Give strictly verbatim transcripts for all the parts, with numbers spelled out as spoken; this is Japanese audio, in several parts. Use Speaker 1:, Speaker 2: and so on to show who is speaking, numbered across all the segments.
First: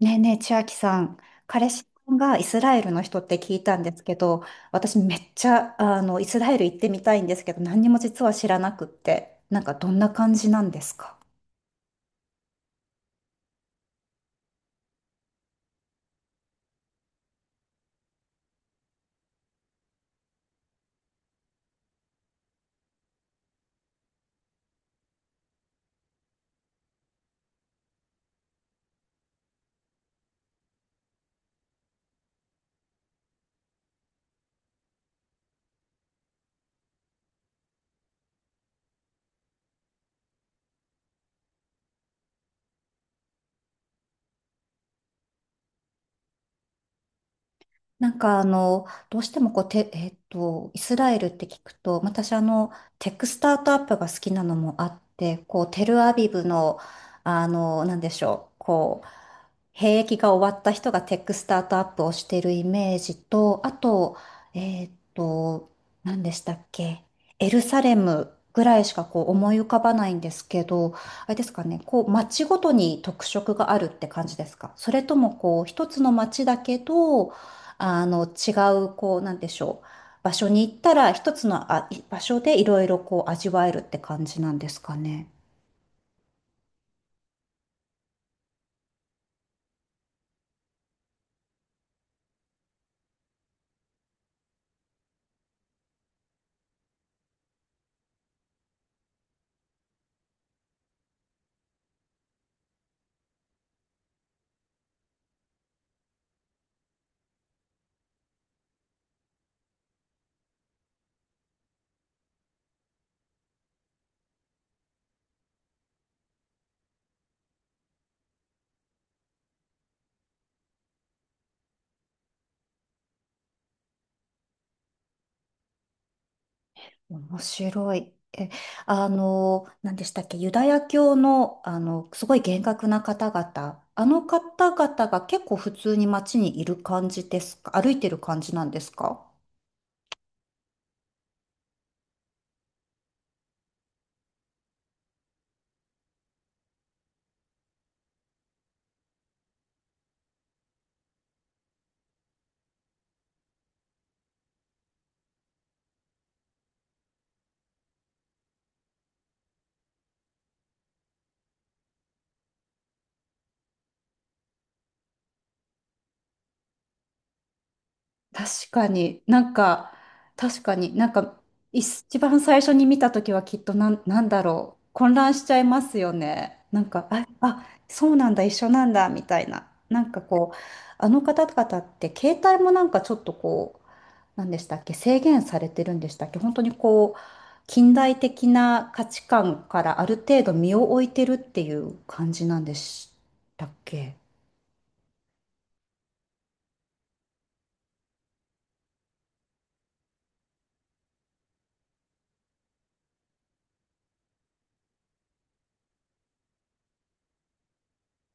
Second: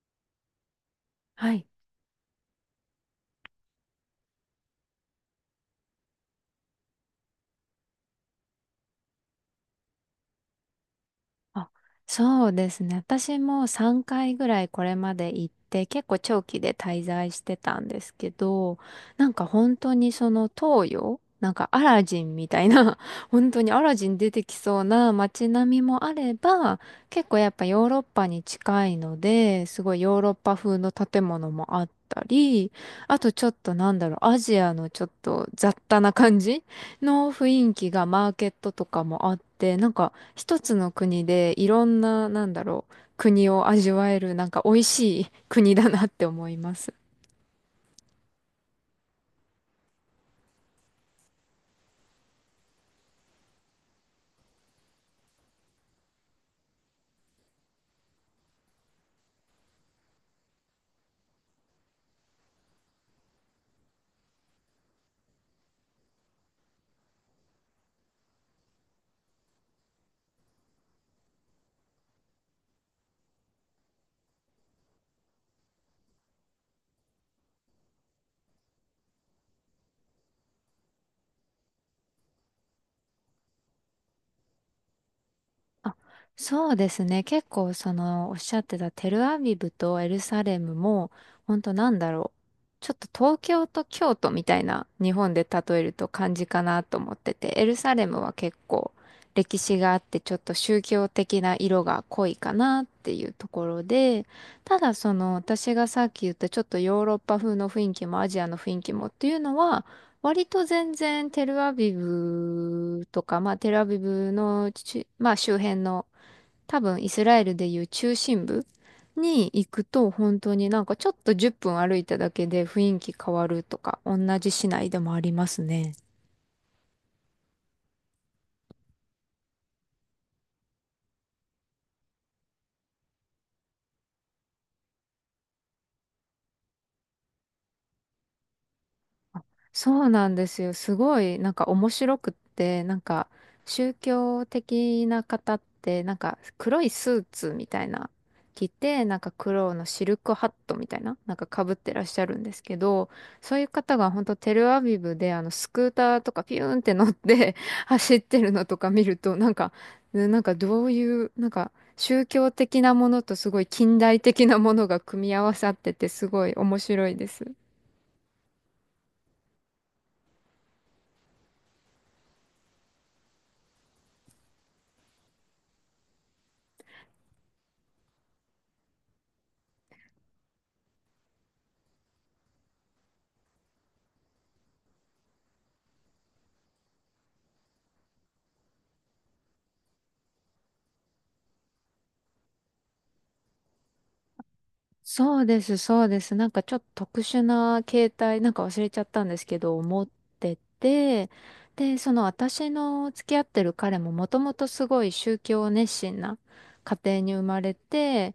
Speaker 1: ねえねえ、千秋さん、
Speaker 2: はい。
Speaker 1: 彼氏さんがイスラエルの人って聞いたんですけど、私めっちゃ、あの、イスラエル行ってみたいんですけど、何にも実は知らなくって、なんかどんな感じなんですか？
Speaker 2: あ、そうですね。私もさんかいぐらいこれまで行って、結構長期で滞在してたんですけど、なんか本当にその東洋、なんかアラジンみたいな、本当にアラジン出てきそうな街並みもあれば、結構やっぱヨーロッパに近いので、すごいヨーロッパ風の建物もあったり、あとちょっとなんだろう、アジアのちょっと雑多な感じの雰囲気がマーケットとかもあって、なんか一つの国でいろんな、なんだろう、国を味わえる、なんか美味しい国だなって思います。
Speaker 1: なんかあの、どうしてもこう、て、えっと、イスラエルって聞くと、私あの、テックスタートアップが好きなのもあって、こう、テルアビブの、あの、なんでしょう、こう、兵役が終わった人がテックスタートアップをしてるイメージと、あと、えーっと、何でしたっけ、エルサレムぐらいしかこう思い浮かばないんですけど、あれですかね、こう街ごとに特色があるって感じですか、それともこう一つの街だけど、あの違うこうなんでしょう、場所に行ったら一つのあい場所でいろいろこう味わえるって感じなんですかね。
Speaker 2: あ、そうですね。結構そのおっしゃってたテルアビブとエルサレムも本当なんだろう。ちょっと東京と京都みたいな日本で例えると感じかなと思ってて、エルサレムは結構歴史があってちょっと宗教的な色が濃いかなっていうところで、ただその私がさっき言ったちょっとヨーロッパ風の雰囲気もアジアの雰囲気もっていうのは割と全然テルアビブとか、まあテルアビブのち、まあ周辺の多分イスラエルでいう中心部に行くと本当になんかちょっとじゅっぷん歩いただけで雰囲気変わるとか同じ市内でもありますね。
Speaker 1: 面白い。え、あの、何でしたっけ、ユダヤ教の、あの、すごい厳格な方々、あの方々が結構普通に街にいる感じですか、歩いてる感じなんですか？
Speaker 2: そうなんですよ。すごい、なんか面白くって、なんか宗教的な方って、なんか黒いスーツみたいな着て、なんか黒のシルクハットみたいな、なんか被ってらっしゃるんですけど、そういう方が本当テルアビブであのスクーターとかピューンって乗って 走ってるのとか見ると、なんか、ねなんかどういう、なんか宗教的なものとすごい近代的なものが組み合わさってて、すごい面白いです。
Speaker 1: 確かになんか、確かになんか、一番最初に見たときはきっとなん、なんだろう、混乱しちゃいますよね。なんか、あ、あ、そうなんだ、一緒なんだ、みたいな。なんかこう、あの方々って携帯もなんかちょっとこう、何でしたっけ、制限されてるんでしたっけ、本当にこう、近代的な価値観からある程度身を置いてるっていう感じなんでしたっけ。
Speaker 2: そうです、そうです。なんかちょっと特殊な携帯、なんか忘れちゃったんですけど、持ってて、で、その私の付き合ってる彼ももともとすごい宗教熱心な家庭に生まれて、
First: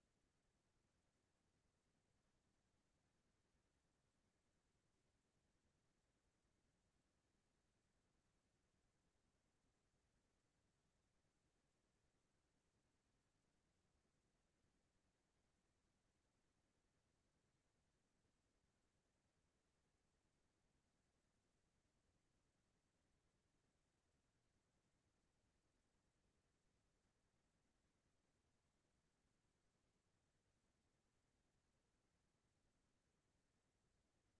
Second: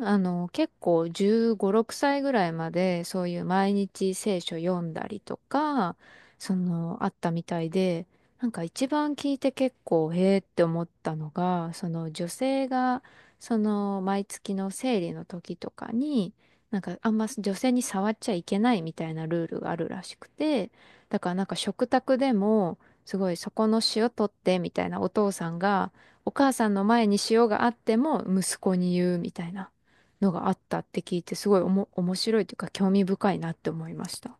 Speaker 2: あの、結構じゅうご、ろくさいぐらいまでそういう毎日聖書読んだりとか、その、あったみたいで、なんか一番聞いて結構、へえって思ったのが、その女性がその毎月の生理の時とかに、なんかあんま女性に触っちゃいけないみたいなルールがあるらしくて、だからなんか食卓でも、すごいそこの塩取ってみたいなお父さんが、お母さんの前に塩があっても息子に言うみたいなのがあったって聞いて、すごいおも面白いというか興味深いなって思いました。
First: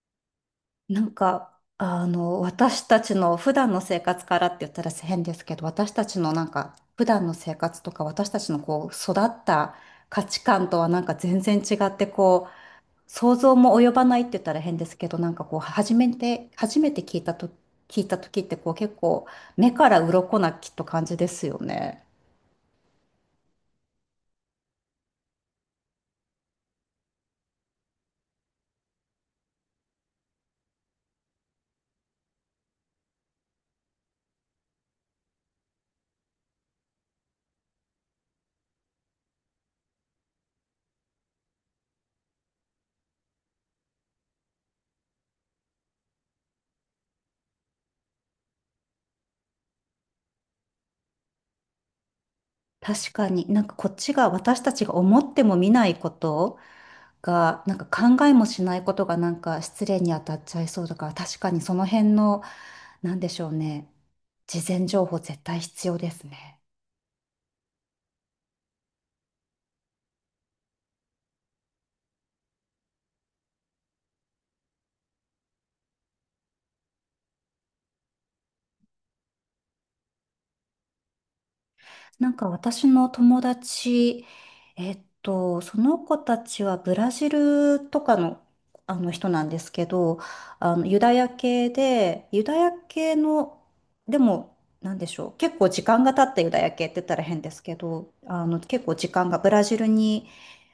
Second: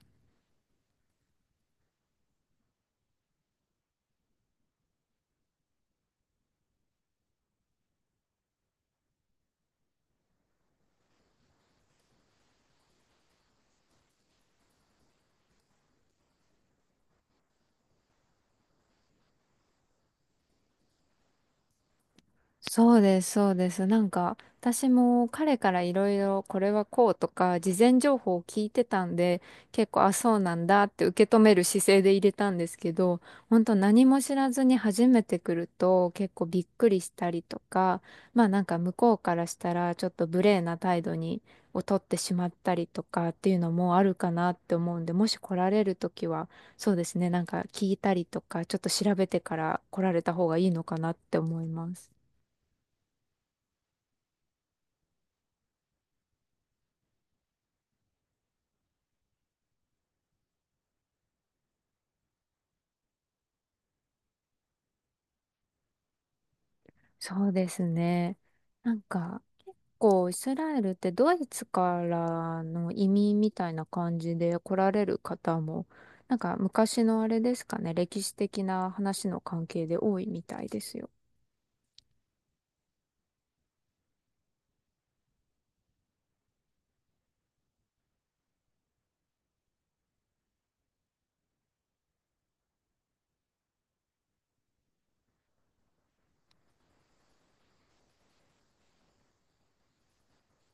Speaker 1: なんか、あの、私たちの普段の生活からって言ったら変ですけど、私たちのなんか、普段の生活とか、私たちのこう、育った価値観とはなんか全然違って、こう、想像も及ばないって言ったら変ですけど、なんかこう、初めて、初めて聞いたと、聞いた時ってこう、結構、目から鱗なきっと感じですよね。
Speaker 2: そうです、そうです。なんか、私も彼からいろいろこれはこうとか、事前情報を聞いてたんで、結構、あ、そうなんだって受け止める姿勢で入れたんですけど、本当何も知らずに初めて来ると結構びっくりしたりとか、まあなんか向こうからしたらちょっと無礼な態度に、を取ってしまったりとかっていうのもあるかなって思うんで、もし来られるときは、そうですね、なんか聞いたりとか、ちょっと調べてから来られた方がいいのかなって思います。
Speaker 1: 確かに、なんかこっちが、私たちが思っても見ないことが、なんか考えもしないことがなんか失礼に当たっちゃいそうだから、確かにその辺の、なんでしょうね、事前情報絶対必要ですね。
Speaker 2: そうですね。なんか、結構イスラエルってドイツからの移民みたいな感じで来られる方も、なんか昔のあれですかね、歴史的な話の関係で多いみたいですよ。
Speaker 1: なんか私の友達、えっと、その子たちはブラジルとかの、あの人なんですけど、あのユダヤ系で、ユダヤ系の、でも、なんでしょう、結構時間が経ったユダヤ系って言ったら変ですけど、あの結構時間がブラジルに、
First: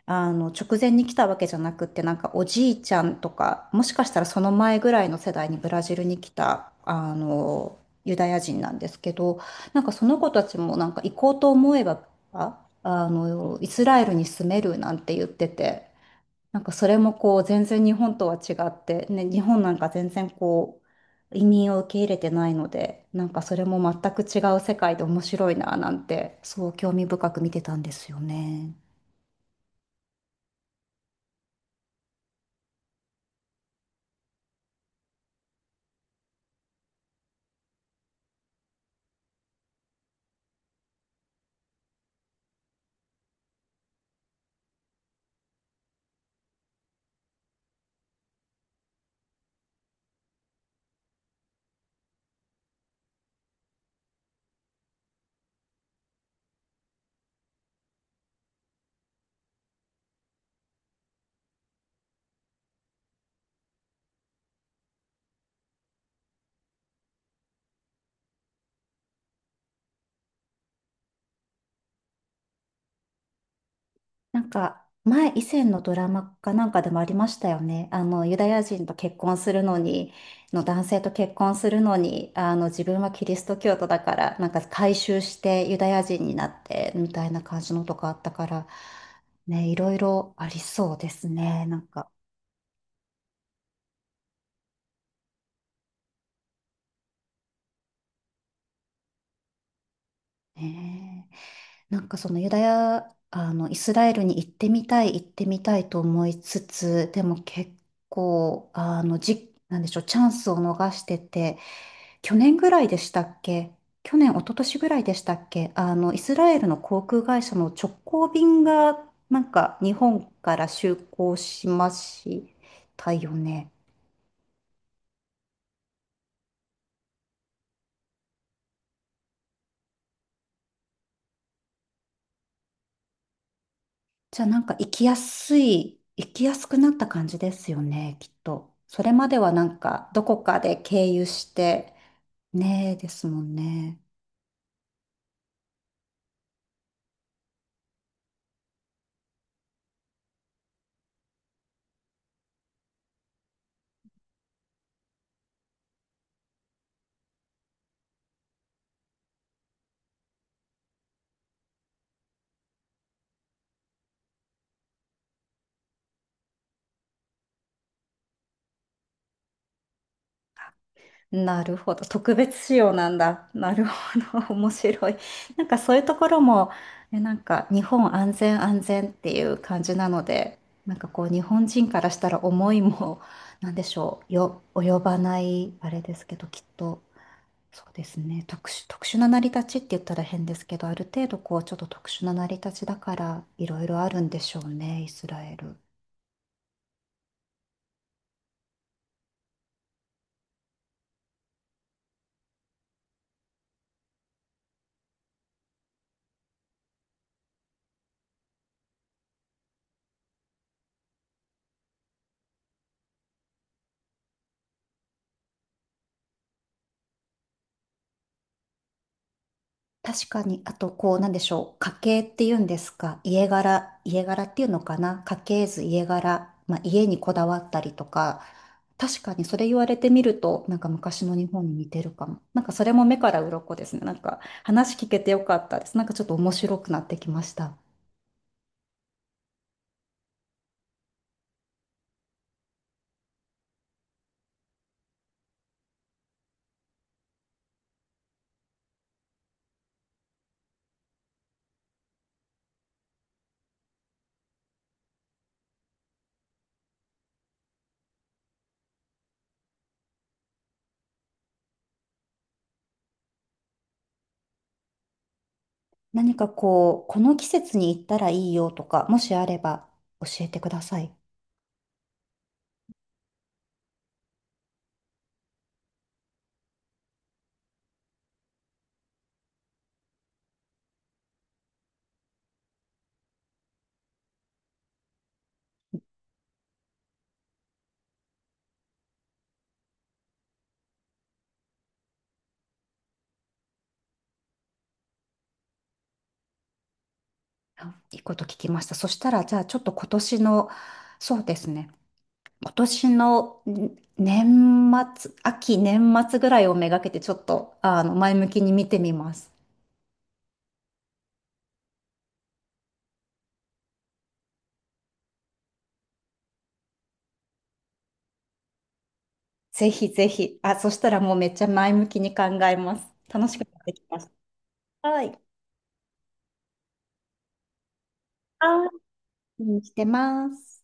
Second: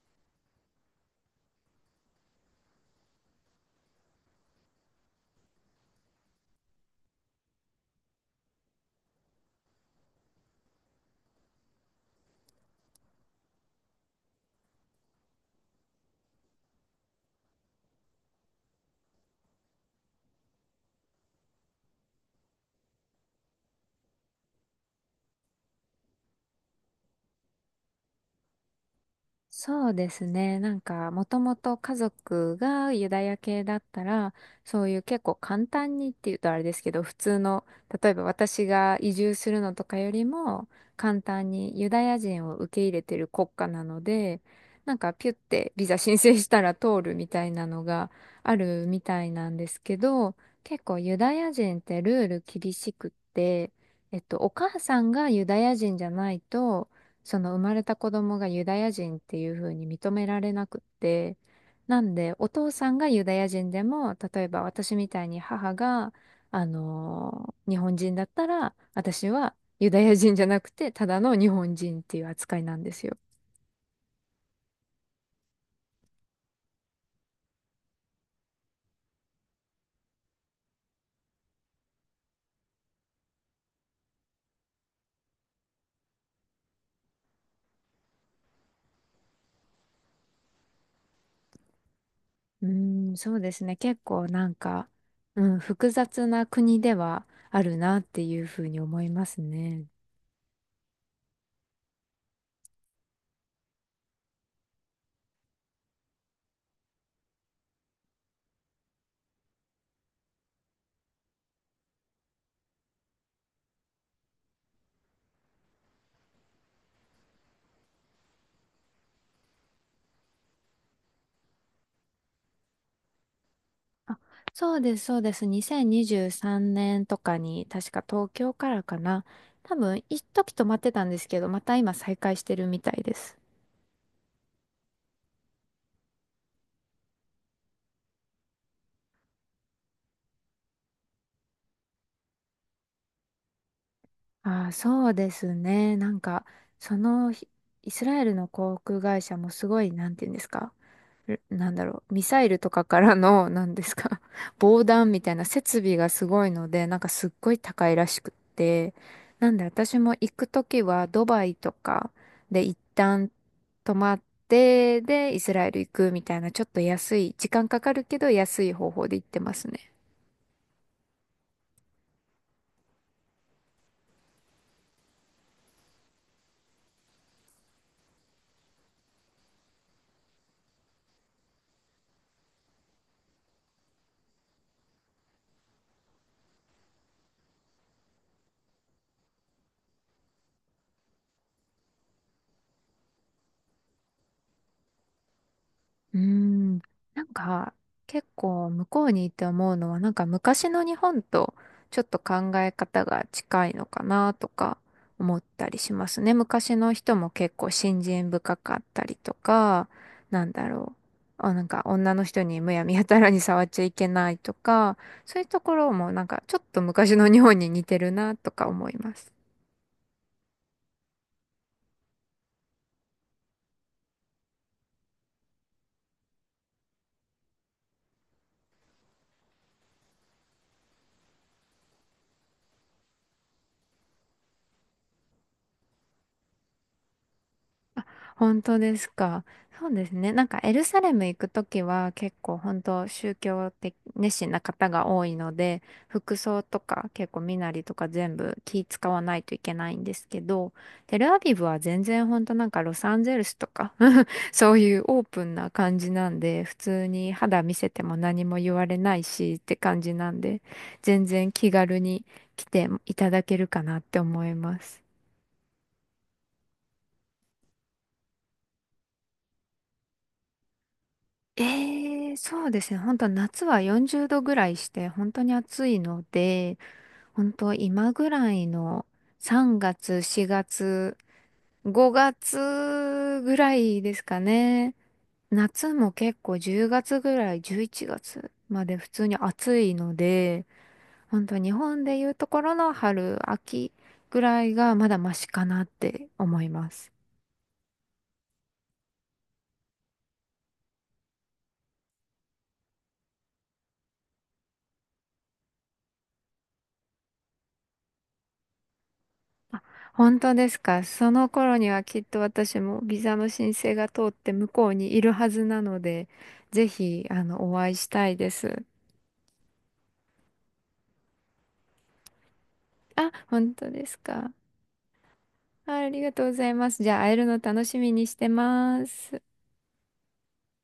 Speaker 1: あの、直前に来たわけじゃなくって、なんかおじいちゃんとか、もしかしたらその前ぐらいの世代にブラジルに来た、あの、ユダヤ人なんですけど、なんかその子たちもなんか行こうと思えば、ああの、イスラエルに住めるなんて言ってて、なんかそれもこう全然日本とは違って、ね、日本なんか全然こう移民を受け入れてないので、なんかそれも全く違う世界で面白いななんて、そう興味深く見てたんですよね。
Speaker 2: そうですね。なんか、もともと家族がユダヤ系だったら、そういう結構簡単にっていうとあれですけど、普通の、例えば私が移住するのとかよりも、簡単にユダヤ人を受け入れてる国家なので、なんかピュってビザ申請したら通るみたいなのがあるみたいなんですけど、結構ユダヤ人ってルール厳しくって、えっと、お母さんがユダヤ人じゃないと、その生まれた子供がユダヤ人っていう風に認められなくって、なんでお父さんがユダヤ人でも、例えば私みたいに母が、あのー日本人だったら、私はユダヤ人じゃなくて、ただの日本人っていう扱いなんですよ。
Speaker 1: なんか、前、以前のドラマかなんかでもありましたよね。あの、ユダヤ人と結婚するのに、の男性と結婚するのに、あの、自分はキリスト教徒だから、なんか改宗してユダヤ人になって、みたいな感じのとかあったから、ね、いろいろありそうですね。なんか、
Speaker 2: うーん、そうですね。結構なんか、うん、複雑な国ではあるなっていう風に思いますね。
Speaker 1: ねえ。なんかそのユダヤ、あの、イスラエルに行ってみたい、行ってみたいと思いつつ、でも結構、あの、じ、なんでしょう、チャンスを逃してて、去年ぐらいでしたっけ、去年、一昨年ぐらいでしたっけ、あの、イスラエルの航空会社の直行便が、なんか、日本から就航しましたよね。
Speaker 2: あ、そうです、そうです。にせんにじゅうさんねんとかに、確か東京からかな。多分、一時止まってたんですけど、また今再開してるみたいです。
Speaker 1: じゃあ、なんか、行きやすい、行きやすくなった感じですよね、きっと。それまでは、なんか、どこかで経由して、ねえ、ですもんね。
Speaker 2: ああ、そうですね。なんか、そのひ、イスラエルの航空会社もすごい、なんていうんですか。なんだろう、ミサイルとかからの、なんですか、防弾みたいな設備がすごいので、なんかすっごい高いらしくって、なんで私も行くときはドバイとかで一旦泊まって、で、イスラエル行くみたいな、ちょっと安い、時間かかるけど安い方法で行ってますね。
Speaker 1: なるほど。特別仕様なんだ。なるほど。面白い。なんかそういうところも、え、なんか日本安全安全っていう感じなので、なんかこう日本人からしたら思いも、なんでしょう、よ、及ばない、あれですけど、きっと、そうですね。特殊、特殊な成り立ちって言ったら変ですけど、ある程度こうちょっと特殊な成り立ちだから、いろいろあるんでしょうね、イスラエル。
Speaker 2: うーん、なんか結構向こうにいて思うのはなんか昔の日本とちょっと考え方が近いのかなとか思ったりしますね。昔の人も結構信心深かったりとか、なんだろう。あ、なんか女の人にむやみやたらに触っちゃいけないとか、そういうところもなんかちょっと昔の日本に似てるなとか思います。
Speaker 1: 確かに、あと、こう、なんでしょう。家系っていうんですか。家柄、家柄っていうのかな。家系図、家柄。まあ、家にこだわったりとか。確かに、それ言われてみると、なんか昔の日本に似てるかも。なんかそれも目から鱗ですね。なんか話聞けてよかったです。なんかちょっと面白くなってきました。
Speaker 2: 本当ですか。そうですね。なんかエルサレム行くときは結構本当宗教的熱心な方が多いので、服装とか結構身なりとか全部気使わないといけないんですけど、テルアビブは全然本当なんかロサンゼルスとか そういうオープンな感じなんで、普通に肌見せても何も言われないしって感じなんで、全然気軽に来ていただけるかなって思います。
Speaker 1: 何かこう、この季節に行ったらいいよとか、もしあれば教えてください。
Speaker 2: ええ、そうですね。本当夏はよんじゅうどぐらいして、本当に暑いので、本当今ぐらいのさんがつ、しがつ、ごがつぐらいですかね。夏も結構じゅうがつぐらい、じゅういちがつまで普通に暑いので、本当日本でいうところの春、秋ぐらいがまだマシかなって思います。
Speaker 1: あ、いいこと聞きました。そしたら、じゃあちょっと今年の、そうですね、今年の年末、秋、年末ぐらいをめがけてちょっと、あの、前向きに見てみます。
Speaker 2: 本当ですか。その頃にはきっと私もビザの申請が通って向こうにいるはずなので、ぜひ、あの、お会いしたいです。
Speaker 1: ぜひぜひ。あ、そしたらもうめっちゃ前向きに考えます。
Speaker 2: あ、
Speaker 1: 楽しく
Speaker 2: 本
Speaker 1: なっ
Speaker 2: 当
Speaker 1: てき
Speaker 2: です
Speaker 1: まし
Speaker 2: か。
Speaker 1: た。はい。
Speaker 2: あ、ありがとうございます。じゃあ、会えるの楽しみにして
Speaker 1: あ
Speaker 2: ます。
Speaker 1: ーしてます。